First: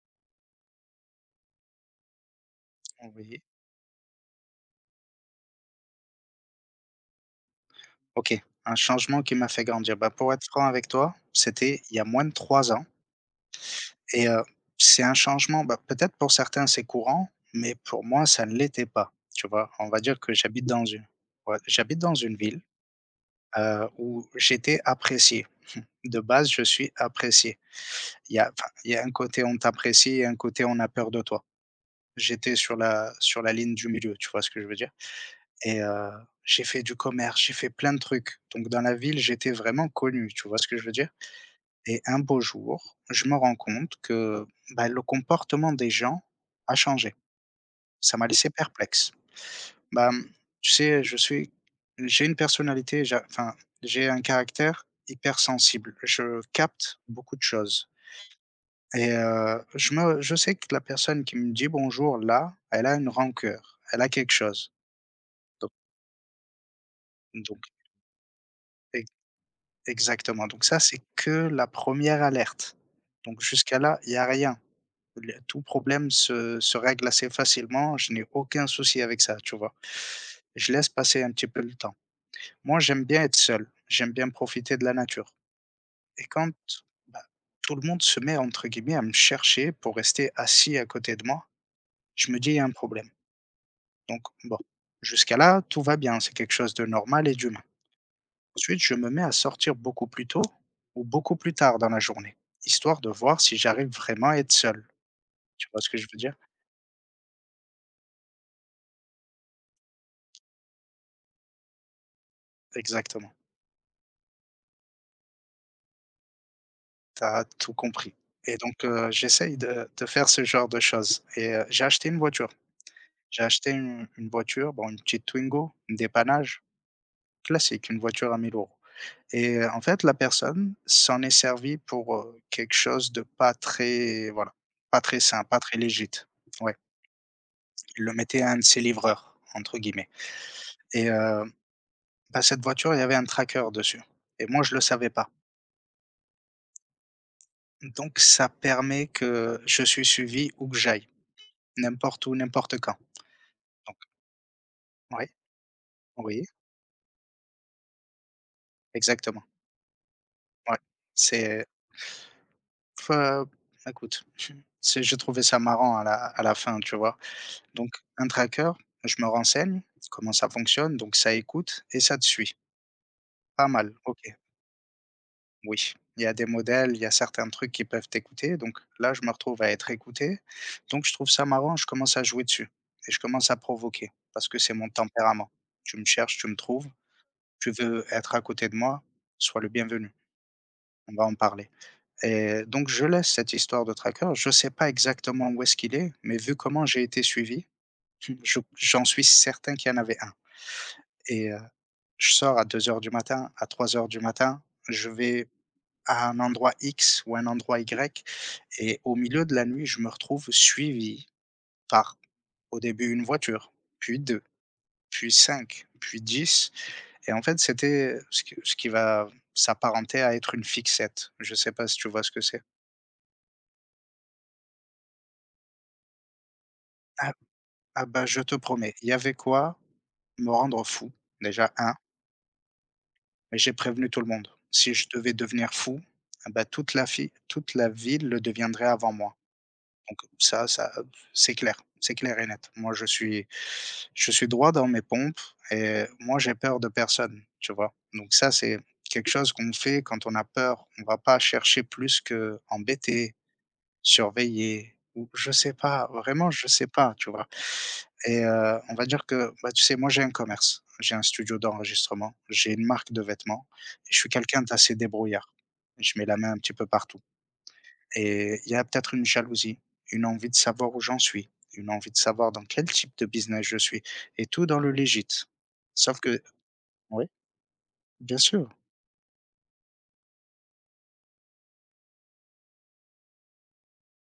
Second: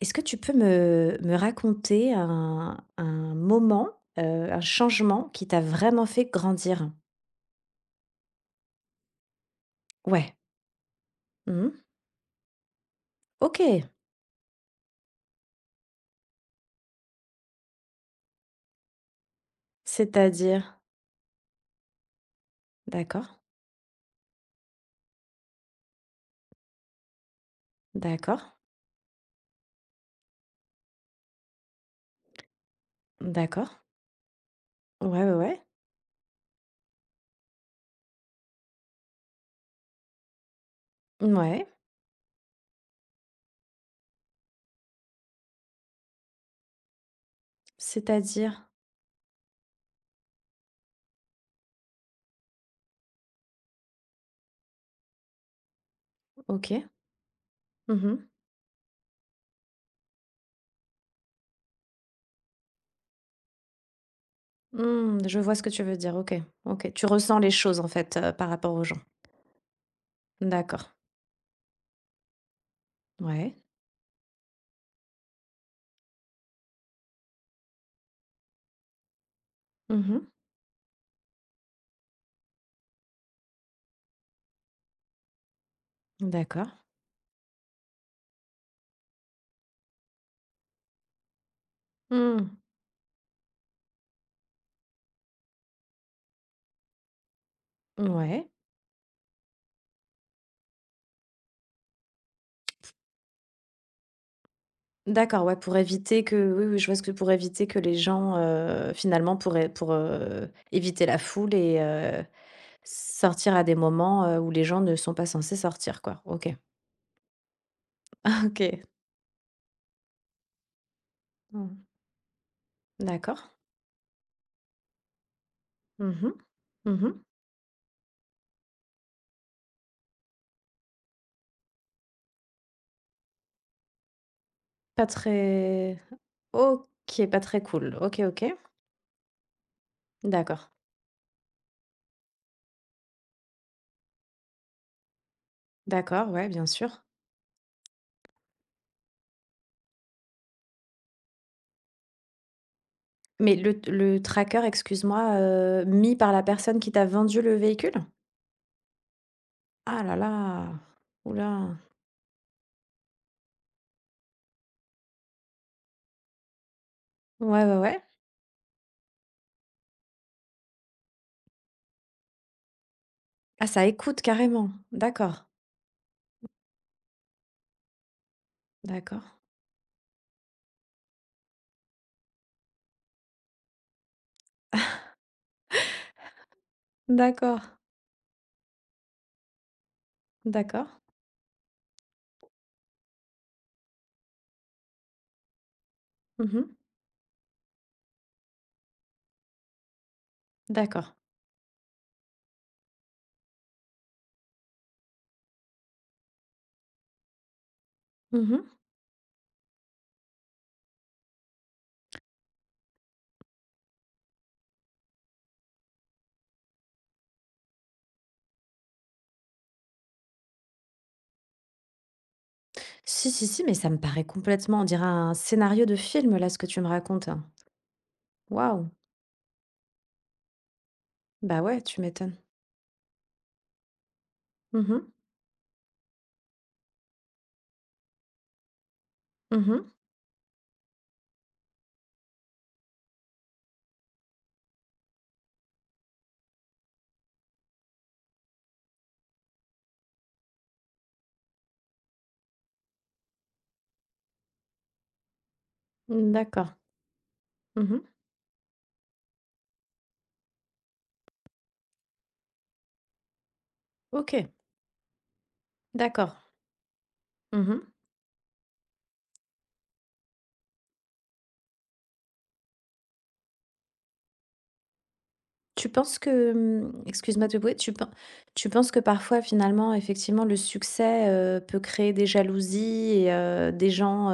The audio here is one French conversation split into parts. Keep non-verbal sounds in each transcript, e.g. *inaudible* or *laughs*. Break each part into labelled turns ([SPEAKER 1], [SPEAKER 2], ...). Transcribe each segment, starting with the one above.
[SPEAKER 1] Est-ce que tu peux me raconter un
[SPEAKER 2] Oui.
[SPEAKER 1] moment, heu, un changement qui t'a vraiment fait grandir?
[SPEAKER 2] OK, un changement qui m'a fait grandir. Bah, pour
[SPEAKER 1] Ouais.
[SPEAKER 2] être franc avec toi,
[SPEAKER 1] Mmh.
[SPEAKER 2] c'était il y a moins de 3 ans
[SPEAKER 1] OK.
[SPEAKER 2] et heu, c'est un changement, bah, peut-être pour certains c'est courant, mais pour moi ça ne l'était pas, tu vois? On va dire que j'habite
[SPEAKER 1] C'est-à-dire?
[SPEAKER 2] dans une ouais, j'habite dans une ville,
[SPEAKER 1] D'accord,
[SPEAKER 2] où j'étais apprécié. *laughs* De base, je suis apprécié. Il y
[SPEAKER 1] d'accord,
[SPEAKER 2] a, enfin, il y a un côté on t'apprécie et un côté on a peur de toi. J'étais sur la ligne
[SPEAKER 1] d'accord.
[SPEAKER 2] du milieu, tu vois ce que je veux dire?
[SPEAKER 1] Ouais, ouais, ouais.
[SPEAKER 2] Et j'ai fait du commerce, j'ai fait plein de trucs. Donc dans la ville, j'étais vraiment connu, tu vois ce que je veux dire?
[SPEAKER 1] Mouais.
[SPEAKER 2] Et un beau jour, je me rends compte que, bah, le comportement des gens a changé. Ça m'a laissé
[SPEAKER 1] C'est-à-dire?
[SPEAKER 2] perplexe. Bah, mmh, tu sais, je suis j'ai une personnalité, j'a enfin, j'ai un caractère hypersensible. Je
[SPEAKER 1] OK.
[SPEAKER 2] capte beaucoup de choses
[SPEAKER 1] Mmh mh.
[SPEAKER 2] je sais que la personne qui me dit bonjour là, elle a une rancœur, elle a quelque chose.
[SPEAKER 1] Mmh, je vois ce que
[SPEAKER 2] Donc
[SPEAKER 1] tu veux dire. OK, OK. Tu ressens les
[SPEAKER 2] donc
[SPEAKER 1] choses, en fait, par rapport aux gens.
[SPEAKER 2] Exactement, donc ça,
[SPEAKER 1] D'accord.
[SPEAKER 2] c'est que la première alerte. Donc
[SPEAKER 1] Ouais.
[SPEAKER 2] jusqu'à là, il y a rien. Le tout problème se règle assez facilement, je n'ai aucun souci avec ça, tu vois?
[SPEAKER 1] Mmh.
[SPEAKER 2] Je laisse passer un petit peu le temps. Moi, j'aime bien être seul, j'aime bien profiter de la nature et quand,
[SPEAKER 1] D'accord.
[SPEAKER 2] bah, tout le monde se met entre guillemets à me chercher pour rester assis à côté de moi, je me
[SPEAKER 1] Mmh.
[SPEAKER 2] dis: «Il y a un problème». Donc bon, jusqu'à là, tout va bien, c'est quelque chose de normal et d'humain.
[SPEAKER 1] Ouais.
[SPEAKER 2] Ensuite, je me mets à sortir beaucoup plus tôt ou beaucoup plus tard dans la journée, histoire de voir si j'arrive vraiment à être seul.
[SPEAKER 1] D'accord, ouais,
[SPEAKER 2] Tu
[SPEAKER 1] pour
[SPEAKER 2] vois ce que je veux
[SPEAKER 1] éviter
[SPEAKER 2] dire?
[SPEAKER 1] que oui, oui, je vois ce que pour éviter que les gens, finalement, éviter la foule et
[SPEAKER 2] Exactement,
[SPEAKER 1] sortir à des moments, où les gens ne sont pas censés sortir, quoi. OK.
[SPEAKER 2] tu as tout compris et
[SPEAKER 1] OK.
[SPEAKER 2] donc j'essaye de faire ce genre de choses et
[SPEAKER 1] Mmh.
[SPEAKER 2] j'ai acheté une voiture.
[SPEAKER 1] D'accord.
[SPEAKER 2] J'ai acheté une voiture, bon, une petite Twingo, un
[SPEAKER 1] Mmh mh.
[SPEAKER 2] dépannage,
[SPEAKER 1] Mmh.
[SPEAKER 2] classique, une voiture à mille euros. En fait, la personne s'en est servie pour, quelque chose de pas très, voilà, pas
[SPEAKER 1] Pas
[SPEAKER 2] très sain, pas très
[SPEAKER 1] très
[SPEAKER 2] légit. Ouais,
[SPEAKER 1] OK, pas très cool.
[SPEAKER 2] il le
[SPEAKER 1] OK,
[SPEAKER 2] mettait
[SPEAKER 1] OK.
[SPEAKER 2] à un de ses livreurs, entre guillemets,
[SPEAKER 1] D'accord.
[SPEAKER 2] et heu bah, cette voiture, il y avait un tracker dessus et moi, je le savais pas.
[SPEAKER 1] D'accord, ouais, bien sûr.
[SPEAKER 2] Donc ça permet que je suis suivi où que j'aille, n'importe où, n'importe quand.
[SPEAKER 1] Mais le
[SPEAKER 2] Donc
[SPEAKER 1] le tracker,
[SPEAKER 2] oui,
[SPEAKER 1] excuse-moi, mis par
[SPEAKER 2] oui,
[SPEAKER 1] la personne qui t'a vendu le véhicule?
[SPEAKER 2] exactement.
[SPEAKER 1] Ah là là!
[SPEAKER 2] Ouais. C'est
[SPEAKER 1] Oula.
[SPEAKER 2] fe écoute, c'est j'ai trouvé ça marrant à la fin, tu vois?
[SPEAKER 1] Ouais, ouais,
[SPEAKER 2] Donc
[SPEAKER 1] ouais.
[SPEAKER 2] un tracker, je me renseigne, comment ça fonctionne, donc ça écoute et ça te suit.
[SPEAKER 1] Ah,
[SPEAKER 2] Pas
[SPEAKER 1] ça
[SPEAKER 2] mal,
[SPEAKER 1] écoute
[SPEAKER 2] OK.
[SPEAKER 1] carrément. D'accord,
[SPEAKER 2] Oui, il y a des modèles, il y a certains trucs qui peuvent t'écouter. Donc là, je
[SPEAKER 1] d'accord,
[SPEAKER 2] me retrouve à être écouté. Donc je trouve ça marrant, je commence à jouer dessus et je commence à provoquer parce que c'est mon tempérament. Tu me cherches, tu me trouves,
[SPEAKER 1] d'accord,
[SPEAKER 2] tu veux être à côté de moi, sois le bienvenu.
[SPEAKER 1] d'accord.
[SPEAKER 2] On va en parler. Et donc je laisse cette histoire de tracker. Je ne sais pas exactement où est-ce qu'il est, mais vu
[SPEAKER 1] Mmh.
[SPEAKER 2] comment j'ai été suivi, *laughs* j'en suis certain qu'il y en avait un.
[SPEAKER 1] D'accord.
[SPEAKER 2] Et euh, je sors à 2 heures du matin, à 3 heures du matin, je vais à un endroit X ou un endroit Y.
[SPEAKER 1] Mmh.
[SPEAKER 2] Et au milieu de la nuit, je me retrouve suivi par, au début, une voiture, puis 2, puis 5, puis 10. Et en fait, c'était ce qui va s'apparenter à être une fixette. Je sais pas si tu vois ce que c'est?
[SPEAKER 1] Si, si, si, mais ça me paraît complètement on dirait un scénario de film, là, ce que tu me racontes.
[SPEAKER 2] Ah,
[SPEAKER 1] Hein.
[SPEAKER 2] ah, bah, je te
[SPEAKER 1] Waouh!
[SPEAKER 2] promets, il y avait quoi, me rendre fou,
[SPEAKER 1] Bah,
[SPEAKER 2] déjà
[SPEAKER 1] ouais,
[SPEAKER 2] un,
[SPEAKER 1] tu m'étonnes.
[SPEAKER 2] mais j'ai prévenu tout le monde. Si
[SPEAKER 1] Mmh
[SPEAKER 2] je devais devenir fou, ah bah, toute la ville le deviendrait avant moi.
[SPEAKER 1] mh. Mmh.
[SPEAKER 2] Donc ça, c'est clair et net. Moi, je suis droit dans mes pompes et moi, j'ai peur de personne, tu vois? Donc ça, c'est quelque chose qu'on fait quand on a peur. On va pas chercher plus que embêter, surveiller ou je sais pas, vraiment, je
[SPEAKER 1] D'accord.
[SPEAKER 2] sais pas, tu vois?
[SPEAKER 1] Mmh.
[SPEAKER 2] On va dire que, bah, tu sais, moi, j'ai un commerce, j'ai un studio d'enregistrement, j'ai une marque de vêtements et je suis
[SPEAKER 1] OK,
[SPEAKER 2] quelqu'un d'assez débrouillard. Je mets
[SPEAKER 1] d'accord.
[SPEAKER 2] la main un petit peu partout.
[SPEAKER 1] Mmh.
[SPEAKER 2] Et il y a peut-être une jalousie, une envie de savoir où j'en suis, une envie de savoir dans quel type de business je suis, et tout dans le légit.
[SPEAKER 1] Tu penses
[SPEAKER 2] Sauf que
[SPEAKER 1] que,
[SPEAKER 2] oui,
[SPEAKER 1] excuse-moi de te couper, tu pen
[SPEAKER 2] bien
[SPEAKER 1] tu
[SPEAKER 2] sûr.
[SPEAKER 1] penses que parfois, finalement, effectivement, le succès, peut créer des jalousies et des gens,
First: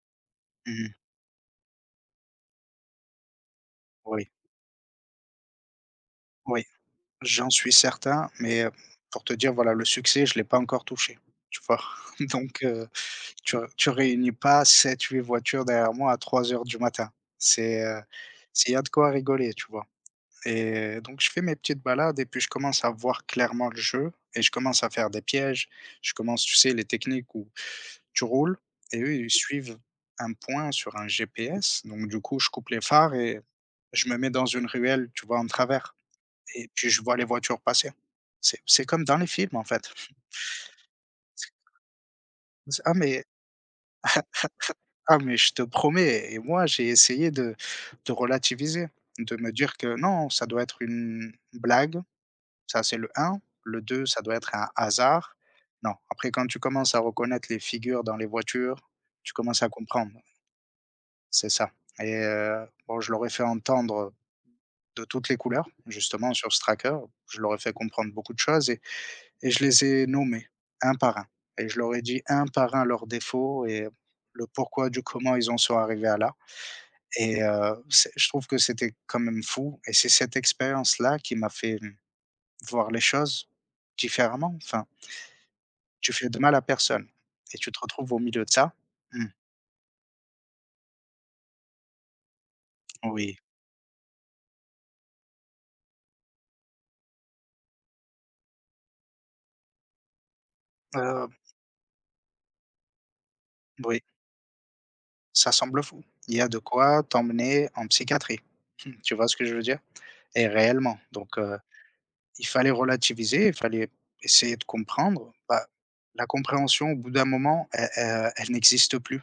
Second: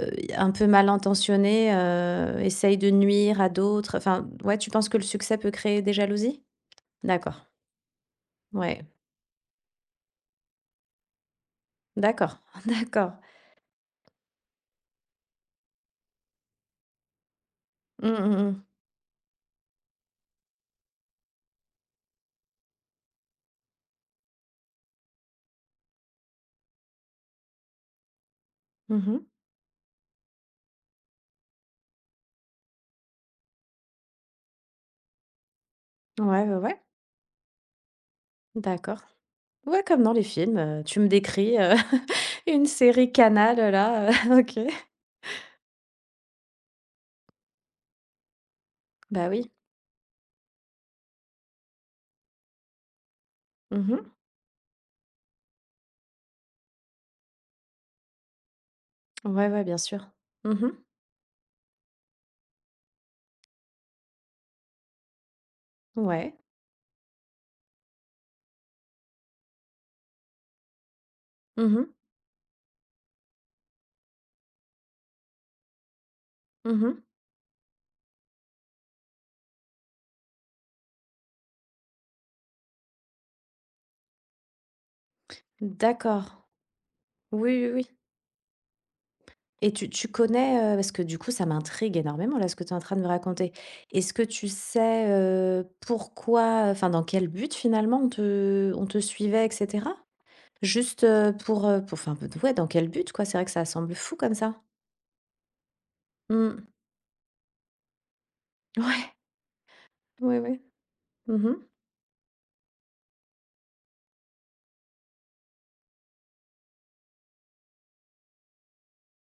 [SPEAKER 1] un peu mal
[SPEAKER 2] Mmh.
[SPEAKER 1] intentionné, essaye de nuire à d'autres, enfin,
[SPEAKER 2] Oui,
[SPEAKER 1] ouais, tu penses que le succès peut créer des jalousies?
[SPEAKER 2] oui,
[SPEAKER 1] D'accord,
[SPEAKER 2] j'en suis certain, mais
[SPEAKER 1] ouais,
[SPEAKER 2] pour te dire, voilà, le succès, je ne l'ai pas encore touché, tu vois? *laughs*
[SPEAKER 1] d'accord,
[SPEAKER 2] Donc
[SPEAKER 1] *laughs* d'accord.
[SPEAKER 2] tu réunis pas sept huit voitures derrière moi à trois heures du matin. C'est,
[SPEAKER 1] Mmh, mmh mh.
[SPEAKER 2] il y a de quoi rigoler, tu vois? Et donc je fais mes petites balades et puis je commence à voir clairement le jeu et je commence à faire des pièges. Je commence, tu sais, les techniques où tu roules et eux,
[SPEAKER 1] Mmh.
[SPEAKER 2] ils suivent un point sur un GPS. Donc du coup, je coupe les phares et je me mets dans une ruelle, tu vois, en travers.
[SPEAKER 1] Ouais, ouais,
[SPEAKER 2] Et
[SPEAKER 1] ouais,
[SPEAKER 2] puis je vois les voitures passer. C'est
[SPEAKER 1] d'accord.
[SPEAKER 2] comme dans les films, en
[SPEAKER 1] Ouais,
[SPEAKER 2] fait.
[SPEAKER 1] comme dans les films, tu me décris, *laughs* une
[SPEAKER 2] Ah
[SPEAKER 1] série
[SPEAKER 2] mais,
[SPEAKER 1] Canal, là, *laughs* OK.
[SPEAKER 2] je te promets, et moi, j'ai essayé de, relativiser,
[SPEAKER 1] Bah,
[SPEAKER 2] de
[SPEAKER 1] oui.
[SPEAKER 2] me dire que non, ça doit être une blague. Ça, c'est le un. Le 2,
[SPEAKER 1] Mmh.
[SPEAKER 2] ça doit être un hasard. Non, après quand tu commences à reconnaître les figures dans les voitures, tu
[SPEAKER 1] Ouais,
[SPEAKER 2] commences
[SPEAKER 1] ouais,
[SPEAKER 2] à
[SPEAKER 1] bien sûr.
[SPEAKER 2] comprendre,
[SPEAKER 1] Mmh.
[SPEAKER 2] c'est ça. Et bon, je leur ai fait entendre de toutes les couleurs, justement
[SPEAKER 1] Ouais.
[SPEAKER 2] sur ce tracker. Je leur ai fait comprendre beaucoup de choses et je les ai nommés, un par un,
[SPEAKER 1] Mmh
[SPEAKER 2] et je
[SPEAKER 1] mh.
[SPEAKER 2] leur ai dit un par un leurs défauts et le pourquoi du comment ils en sont arrivés à là.
[SPEAKER 1] Mmh.
[SPEAKER 2] C'est, je trouve que c'était quand même fou, et c'est cette expérience-là qui m'a fait, mmh, voir les choses différemment. Enfin, tu fais de
[SPEAKER 1] D'accord.
[SPEAKER 2] mal à personne et
[SPEAKER 1] Oui, oui,
[SPEAKER 2] tu te
[SPEAKER 1] oui.
[SPEAKER 2] retrouves au milieu de ça? Mmh,
[SPEAKER 1] Et tu connais, parce que du coup ça m'intrigue énormément là ce que tu es en train de me
[SPEAKER 2] oui,
[SPEAKER 1] raconter. Est-ce que tu sais, pourquoi, enfin dans quel but finalement on te suivait et cetera? Juste,
[SPEAKER 2] heu,
[SPEAKER 1] pour enfin ouais dans quel but quoi? C'est vrai que ça semble
[SPEAKER 2] oui,
[SPEAKER 1] fou comme ça.
[SPEAKER 2] ça semble fou. Il y a de
[SPEAKER 1] Mmh.
[SPEAKER 2] quoi t'emmener en psychiatrie.
[SPEAKER 1] Ouais.
[SPEAKER 2] Tu vois ce que je veux dire?
[SPEAKER 1] Ouais,
[SPEAKER 2] Et
[SPEAKER 1] ouais.
[SPEAKER 2] réellement, donc
[SPEAKER 1] Mmh.
[SPEAKER 2] il fallait relativiser, il fallait essayer de comprendre. Bah, la compréhension au bout d'un moment, elle n'existe plus.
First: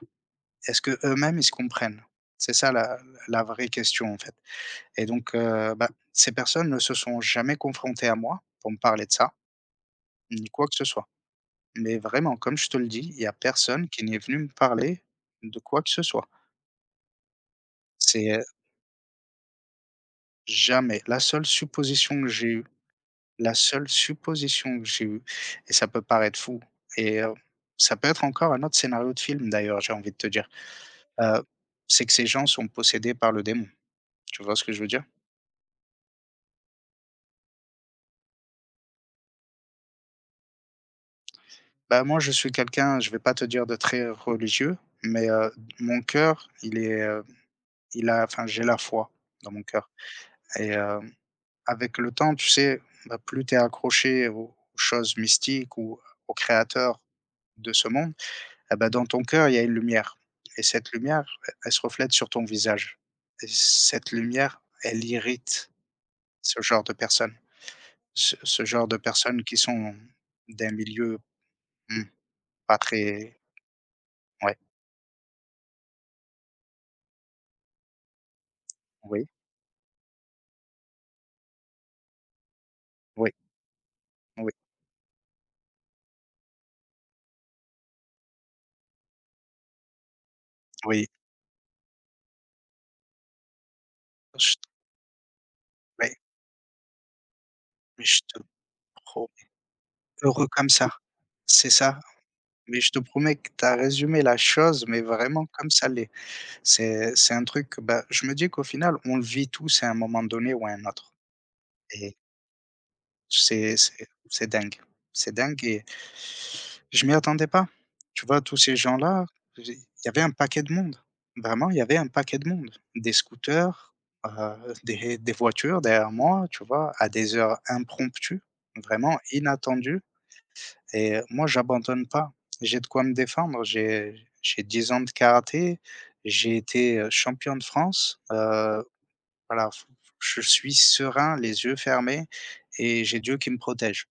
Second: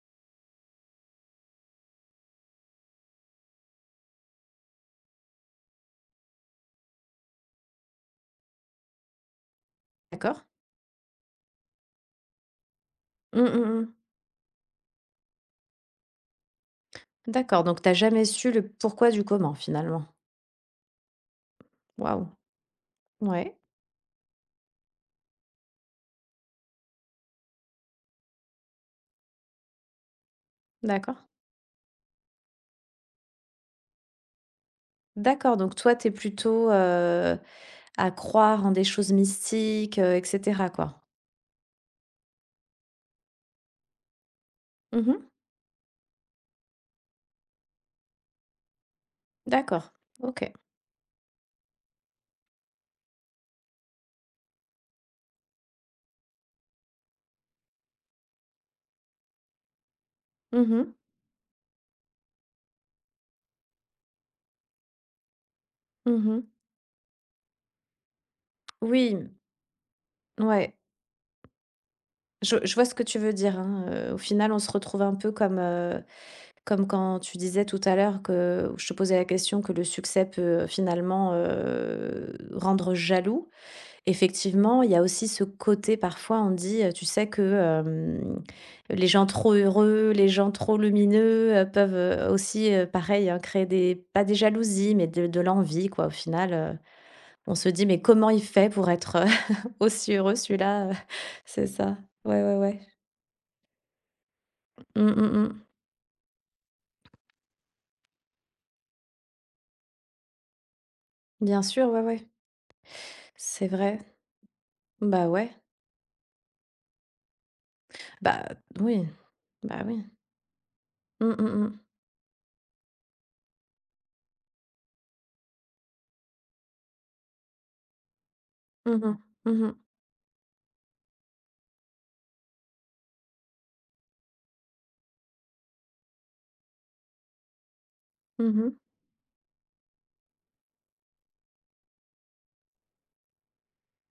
[SPEAKER 2] Est-ce que eux mêmes ils se comprennent? C'est ça la vraie question, en fait. Et donc bah, ces personnes ne se sont jamais confrontées à moi pour me parler de ça,
[SPEAKER 1] D'accord.
[SPEAKER 2] ni quoi que ce soit. Mais vraiment, comme je te le dis, il y a
[SPEAKER 1] Mmh mh, mmh.
[SPEAKER 2] personne qui n'est venu me parler de quoi que ce soit.
[SPEAKER 1] D'accord, donc tu as jamais
[SPEAKER 2] C'est,
[SPEAKER 1] su le pourquoi du comment finalement?
[SPEAKER 2] jamais. La seule supposition
[SPEAKER 1] Waouh.
[SPEAKER 2] que j'ai eue, la
[SPEAKER 1] Ouais.
[SPEAKER 2] seule supposition que j'ai eue et ça peut paraître fou, et heu, ça peut être encore un autre scénario de film d'ailleurs, j'ai envie de te dire,
[SPEAKER 1] D'accord.
[SPEAKER 2] heu, c'est que ces gens sont possédés par le démon. Tu vois ce que je veux dire?
[SPEAKER 1] D'accord, donc toi t'es plutôt, à croire en des choses mystiques, et cetera quoi?
[SPEAKER 2] Bah, moi, je suis quelqu'un, je vais pas te dire, de très religieux,
[SPEAKER 1] Mmh.
[SPEAKER 2] mais mon cœur, il est, il a enfin, j'ai la foi dans mon cœur
[SPEAKER 1] D'accord. OK.
[SPEAKER 2] et heu avec le temps, tu sais, bah, plus tu es accroché aux choses mystiques ou au créateur de ce monde, et bah, dans ton cœur, il y a une lumière
[SPEAKER 1] Mmh
[SPEAKER 2] et cette
[SPEAKER 1] mh.
[SPEAKER 2] lumière, e elle se reflète sur ton visage, et cette lumière, elle irrite
[SPEAKER 1] Mmh.
[SPEAKER 2] ce genre de personnes. Ce genre de
[SPEAKER 1] Oui,
[SPEAKER 2] personnes qui sont d'un
[SPEAKER 1] ouais.
[SPEAKER 2] milieu, mmh,
[SPEAKER 1] Je
[SPEAKER 2] pas
[SPEAKER 1] vois ce que tu veux
[SPEAKER 2] très,
[SPEAKER 1] dire, hein, au final,
[SPEAKER 2] ouais,
[SPEAKER 1] on se retrouve un peu comme, comme quand tu disais tout à l'heure que je te posais la
[SPEAKER 2] oui,
[SPEAKER 1] question que le succès peut finalement, rendre
[SPEAKER 2] oui,
[SPEAKER 1] jaloux.
[SPEAKER 2] oui,
[SPEAKER 1] Effectivement, il y a aussi ce côté parfois on dit, tu sais que, les gens trop heureux, les gens trop
[SPEAKER 2] oui,
[SPEAKER 1] lumineux, peuvent, aussi, pareil, hein, créer des pas des
[SPEAKER 2] je
[SPEAKER 1] jalousies, mais de l'envie quoi, au
[SPEAKER 2] ouais,
[SPEAKER 1] final. On se dit: «Mais
[SPEAKER 2] mais je
[SPEAKER 1] comment
[SPEAKER 2] te
[SPEAKER 1] il fait pour être,
[SPEAKER 2] promets,
[SPEAKER 1] *laughs* aussi heureux
[SPEAKER 2] heureux comme
[SPEAKER 1] celui-là,
[SPEAKER 2] ça.
[SPEAKER 1] heu?» C'est
[SPEAKER 2] C'est
[SPEAKER 1] ça.
[SPEAKER 2] ça,
[SPEAKER 1] Ouais, ouais, ouais.
[SPEAKER 2] mais je te promets que tu as résumé la chose, mais
[SPEAKER 1] Mmh, mmh
[SPEAKER 2] vraiment
[SPEAKER 1] mh.
[SPEAKER 2] comme ça l'est. C'est un truc, bah, je me dis qu'au final, on le vit tous à un moment donné ou à un autre,
[SPEAKER 1] Bien sûr, ouais,
[SPEAKER 2] et
[SPEAKER 1] ouais. C'est
[SPEAKER 2] c'est
[SPEAKER 1] vrai.
[SPEAKER 2] c'est c'est dingue.
[SPEAKER 1] Bah,
[SPEAKER 2] C'est
[SPEAKER 1] ouais.
[SPEAKER 2] dingue et je m'y attendais pas. Tu vois,
[SPEAKER 1] Bah,
[SPEAKER 2] tous ces
[SPEAKER 1] oui.
[SPEAKER 2] gens-là, il
[SPEAKER 1] Bah, oui.
[SPEAKER 2] y avait un paquet de monde.
[SPEAKER 1] Mmh, mmh
[SPEAKER 2] Vraiment,
[SPEAKER 1] mh.
[SPEAKER 2] il y avait un paquet de monde. Des scooters, des voitures derrière moi, tu vois? À des heures impromptues,
[SPEAKER 1] Mmh mh.
[SPEAKER 2] vraiment
[SPEAKER 1] Mmh. Mmh.
[SPEAKER 2] inattendues. Moi, j'abandonne pas. J'ai de quoi me défendre. J'ai 10 ans de karaté. J'ai été, champion de France.
[SPEAKER 1] Mmh, mmh.
[SPEAKER 2] Voilà, f je suis serein, les yeux fermés et j'ai Dieu qui me protège.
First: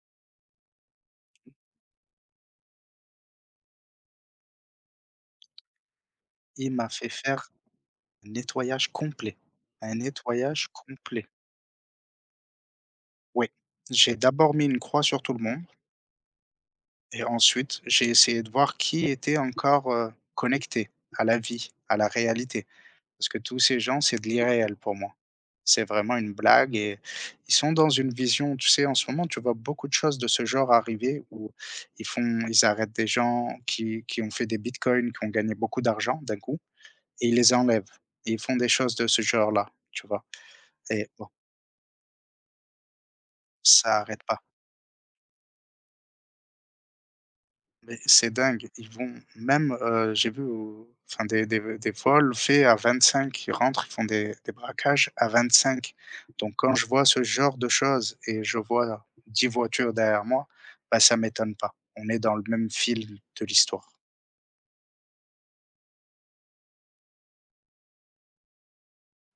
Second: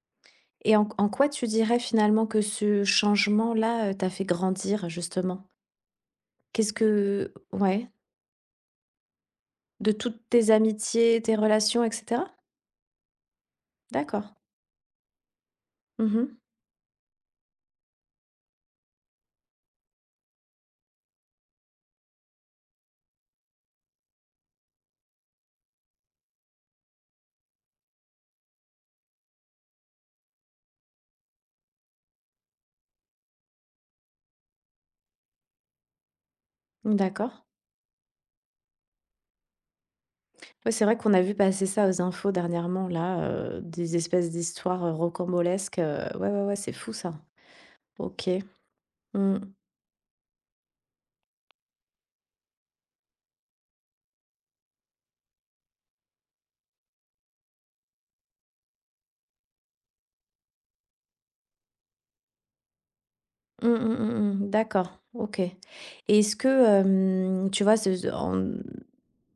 [SPEAKER 1] Et en quoi tu dirais finalement que ce changement-là, t'a fait grandir justement? Qu'est-ce
[SPEAKER 2] Il m'a fait
[SPEAKER 1] que
[SPEAKER 2] faire
[SPEAKER 1] ouais,
[SPEAKER 2] un nettoyage complet,
[SPEAKER 1] de
[SPEAKER 2] un
[SPEAKER 1] toutes tes
[SPEAKER 2] nettoyage
[SPEAKER 1] amitiés,
[SPEAKER 2] complet.
[SPEAKER 1] tes relations et cetera?
[SPEAKER 2] Oui. J'ai
[SPEAKER 1] D'accord.
[SPEAKER 2] d'abord mis une croix sur tout le monde
[SPEAKER 1] Mmh mmh.
[SPEAKER 2] et ensuite j'ai essayé de voir qui était encore, connecté à la vie, à la réalité. Parce que tous ces gens, c'est de l'irréel pour moi. C'est vraiment une blague et ils sont dans une vision, tu sais. En ce moment, tu vois beaucoup de choses de ce genre arriver où ils arrêtent des gens qui ont fait des bitcoins, qui ont gagné beaucoup d'argent d'un coup et
[SPEAKER 1] D'accord.
[SPEAKER 2] ils les enlèvent et ils font des choses de ce genre-là, tu vois?
[SPEAKER 1] Ouais, c'est vrai
[SPEAKER 2] Et
[SPEAKER 1] qu'on a
[SPEAKER 2] bon,
[SPEAKER 1] vu passer ça aux infos dernièrement, là, des
[SPEAKER 2] ça arrête
[SPEAKER 1] espèces
[SPEAKER 2] pas.
[SPEAKER 1] d'histoires, rocambolesques, ouais, ouais, ouais, c'est fou ça.
[SPEAKER 2] Mais
[SPEAKER 1] OK.
[SPEAKER 2] c'est dingue, ils vont
[SPEAKER 1] Mmh.
[SPEAKER 2] même, j'ai vu au enfin des vols faits à 25, ils rentrent, ils font des braquages à 25. Donc quand je vois ce genre de choses et je vois 10 voitures derrière moi, bah, ça m'étonne pas. On est dans le même fil de
[SPEAKER 1] Mmh, mmh,
[SPEAKER 2] l'histoire.
[SPEAKER 1] mmh, mmh. D'accord, OK. Et est-ce que, tu vois, ce en,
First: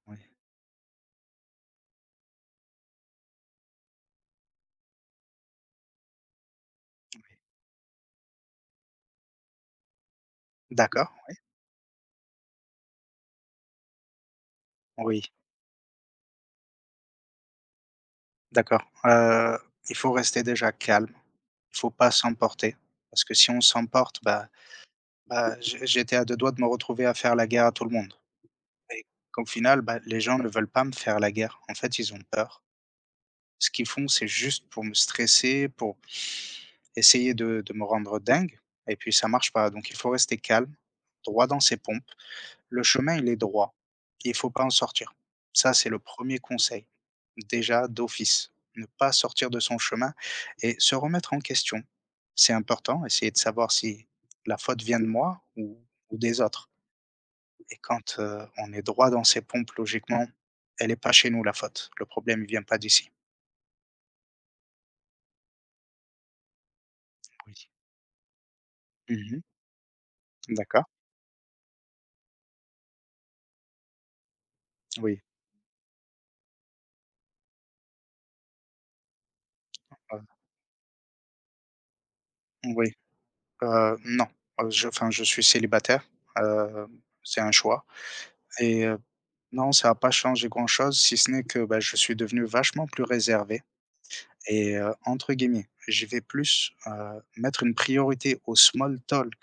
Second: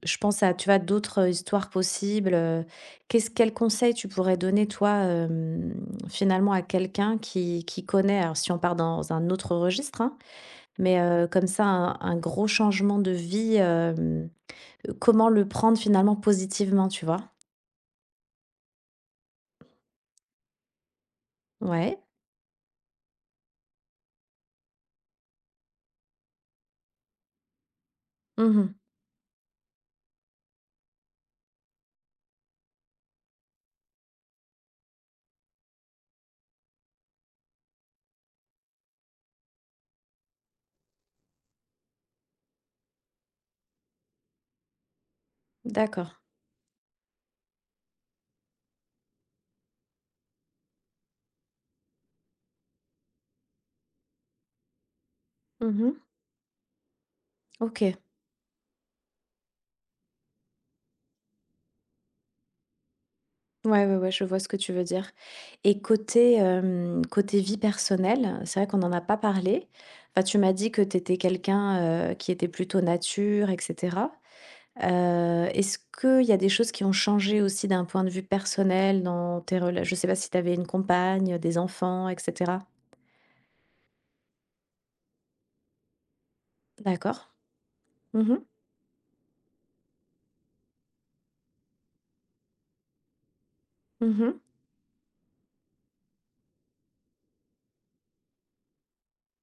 [SPEAKER 1] je
[SPEAKER 2] Oui.
[SPEAKER 1] pense à, tu vois, d'autres, histoires possibles, qu'est-ce quel conseil tu pourrais donner toi, finalement à quelqu'un qui connaît, alors si on part dans un autre registre, hein, mais,
[SPEAKER 2] D'accord, oui.
[SPEAKER 1] comme ça un gros changement de vie, hem
[SPEAKER 2] Oui,
[SPEAKER 1] comment le prendre finalement positivement, tu vois?
[SPEAKER 2] d'accord. Il faut rester déjà calme, il faut
[SPEAKER 1] Ouais.
[SPEAKER 2] pas s'emporter parce que si on s'emporte, bah, j'étais à 2 doigts de me retrouver à faire la guerre à tout le monde.
[SPEAKER 1] Mmh.
[SPEAKER 2] Et qu'au final, bah, les gens ne veulent pas me faire la guerre. En fait, ils ont peur. Ce qu'ils font, c'est juste pour me stresser, pour essayer de me rendre dingue et puis ça marche pas. Donc il faut rester calme, droit dans ses pompes. Le chemin, il est droit. Il faut pas en sortir. Ça, c'est le
[SPEAKER 1] D'accord.
[SPEAKER 2] premier conseil. Déjà, d'office, ne pas sortir de son chemin et se remettre en question. C'est important, essayer de savoir si la faute vient de moi
[SPEAKER 1] Mmh.
[SPEAKER 2] ou des autres. Et
[SPEAKER 1] OK.
[SPEAKER 2] quand, on est droit dans ses pompes, logiquement, elle est pas chez nous la faute. Le problème, il vient pas d'ici.
[SPEAKER 1] Ouais, ouais, ouais, je vois ce que tu veux dire et côté
[SPEAKER 2] Oui.
[SPEAKER 1] vie personnelle, c'est vrai qu'on n'en a pas
[SPEAKER 2] Mmh.
[SPEAKER 1] parlé. Enfin, tu m'as dit que
[SPEAKER 2] D'accord.
[SPEAKER 1] tu étais quelqu'un, qui était plutôt nature et cetera.
[SPEAKER 2] Oui,
[SPEAKER 1] Est-ce qu'il y a des choses qui ont changé aussi d'un point de vue personnel dans tes relations je sais pas
[SPEAKER 2] heu,
[SPEAKER 1] si tu avais une compagne, des enfants et cetera?
[SPEAKER 2] oui, non, je enfin, je suis célibataire, heu,
[SPEAKER 1] D'accord.
[SPEAKER 2] c'est un choix.
[SPEAKER 1] Mhm.
[SPEAKER 2] Et non, ça a pas changé grand chose si ce n'est que, bah, je suis devenu vachement plus réservé.
[SPEAKER 1] Mhm.
[SPEAKER 2] Et entre guillemets, je vais plus, mettre une priorité au small talk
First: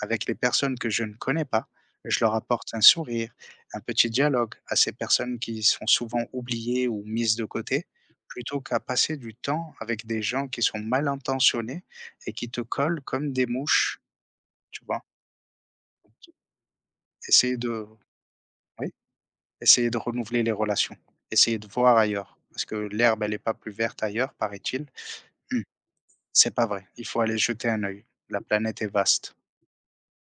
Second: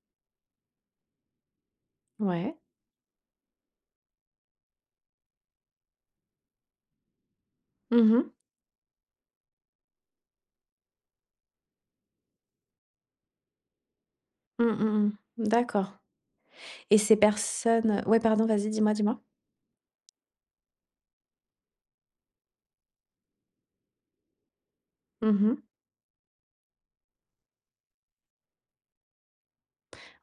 [SPEAKER 2] avec les personnes que je ne connais pas. Je leur
[SPEAKER 1] Ouais.
[SPEAKER 2] apporte un sourire, un petit dialogue à ces personnes qui sont souvent oubliées ou mises de côté,
[SPEAKER 1] Mhm. mh.
[SPEAKER 2] plutôt qu'à passer du temps avec des gens qui sont mal intentionnés et qui te collent comme des mouches,
[SPEAKER 1] Mmh,
[SPEAKER 2] tu
[SPEAKER 1] mmh
[SPEAKER 2] vois?
[SPEAKER 1] mmh. D'accord. Et ces
[SPEAKER 2] Essayer de
[SPEAKER 1] personnes ouais, pardon, vas-y,
[SPEAKER 2] Oui,
[SPEAKER 1] dis-moi, dis-moi.
[SPEAKER 2] essayer de renouveler les relations, essayer de voir ailleurs, parce que l'herbe, elle est pas plus verte ailleurs, paraît-il.
[SPEAKER 1] Mmh.
[SPEAKER 2] C'est pas vrai, il faut aller jeter un œil. La planète est vaste.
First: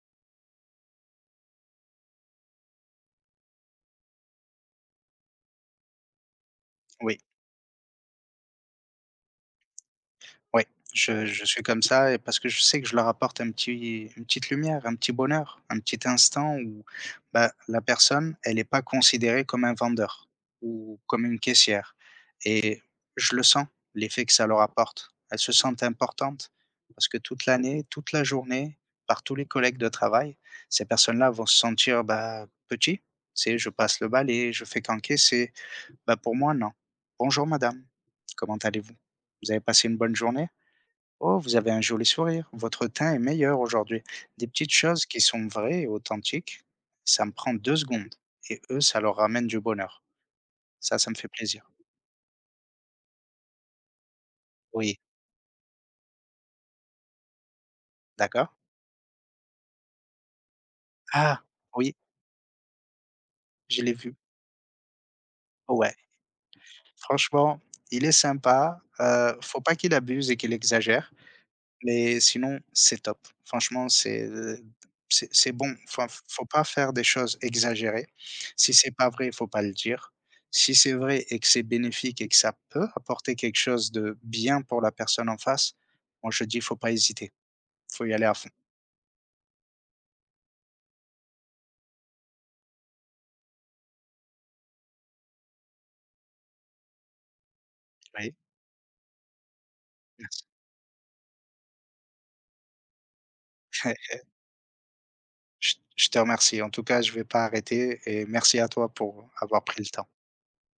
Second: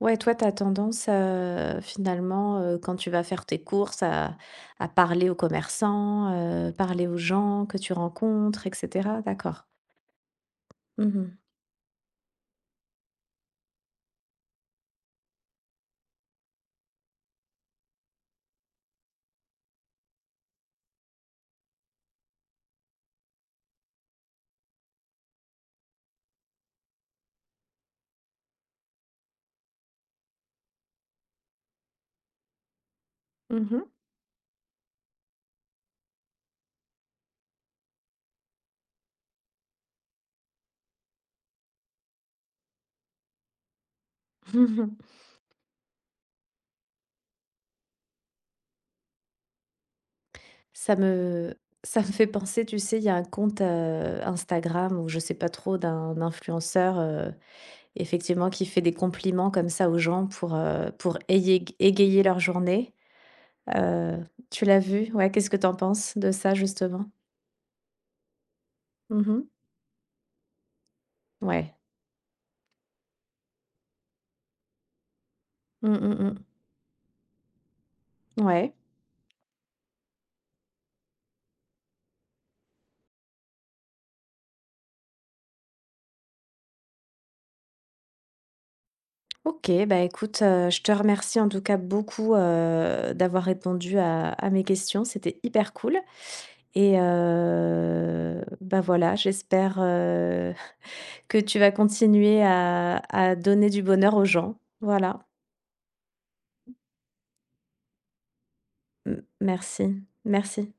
[SPEAKER 1] Ouais, toi, tu as tendance, finalement, quand tu vas faire tes courses à parler aux commerçants, parler aux
[SPEAKER 2] Oui,
[SPEAKER 1] gens que tu rencontres et cetera? D'accord.
[SPEAKER 2] oui,
[SPEAKER 1] Mmh mh.
[SPEAKER 2] je suis comme ça, et parce que je sais que je leur apporte un petit une petite lumière, un petit bonheur, un petit instant où, bah, la personne, elle est pas considérée comme un vendeur ou comme une caissière, et je le sens, l'effet que ça leur apporte. Elles se sentent importantes parce que toute l'année, toute la journée, par tous les collègues de travail, ces personnes-là vont se sentir, bah, petits. Tu sais, je passe le balai, je fais qu'encaisser. Bah, pour moi, non. «Bonjour madame, comment allez-vous? Vous avez passé une bonne journée? Oh, vous avez un joli sourire, votre teint est meilleur aujourd'hui.» Des petites
[SPEAKER 1] *laughs*
[SPEAKER 2] choses qui sont vraies et authentiques, ça me prend 2 secondes, et eux, ça leur ramène du bonheur.
[SPEAKER 1] Ça
[SPEAKER 2] Ça me fait
[SPEAKER 1] me
[SPEAKER 2] plaisir.
[SPEAKER 1] ça me fait penser, tu sais, il y a un compte, Instagram
[SPEAKER 2] Oui,
[SPEAKER 1] ou je sais pas trop d'un influenceur,
[SPEAKER 2] d'accord.
[SPEAKER 1] effectivement qui fait des compliments comme ça aux gens pour
[SPEAKER 2] Ah!
[SPEAKER 1] éyég
[SPEAKER 2] Oui,
[SPEAKER 1] égayer leur journée.
[SPEAKER 2] je l'ai vu.
[SPEAKER 1] Heu, Tu l'as vu? Ouais, qu'est-ce que t'en
[SPEAKER 2] Ouais,
[SPEAKER 1] penses de ça justement?
[SPEAKER 2] franchement, il est sympa,
[SPEAKER 1] Mmh.
[SPEAKER 2] faut pas qu'il abuse et qu'il exagère.
[SPEAKER 1] Ouais.
[SPEAKER 2] Mais sinon, c'est top. Franchement, c'est, c'est bon.
[SPEAKER 1] Mmh,
[SPEAKER 2] Enfin,
[SPEAKER 1] mmh
[SPEAKER 2] faut pas faire des choses exagérées.
[SPEAKER 1] mh. Ouais.
[SPEAKER 2] Si c'est pas vrai, faut pas le dire. Si c'est vrai et que c'est bénéfique et que ça peut apporter quelque chose de bien pour la personne en face, moi je dis: «Faut pas hésiter, faut y aller à fond.»
[SPEAKER 1] OK, bah, écoute, je te remercie en tout cas beaucoup, d'avoir répondu à mes questions. C'était hyper cool et
[SPEAKER 2] Oui,
[SPEAKER 1] bah, voilà, j'espère,
[SPEAKER 2] merci.
[SPEAKER 1] *laughs* que tu vas continuer à donner du bonheur
[SPEAKER 2] *laughs*
[SPEAKER 1] aux gens. Voilà.
[SPEAKER 2] Je te remercie. En tout cas, je vais pas arrêter et merci à toi
[SPEAKER 1] M
[SPEAKER 2] pour avoir pris le
[SPEAKER 1] Merci.
[SPEAKER 2] temps.
[SPEAKER 1] Merci.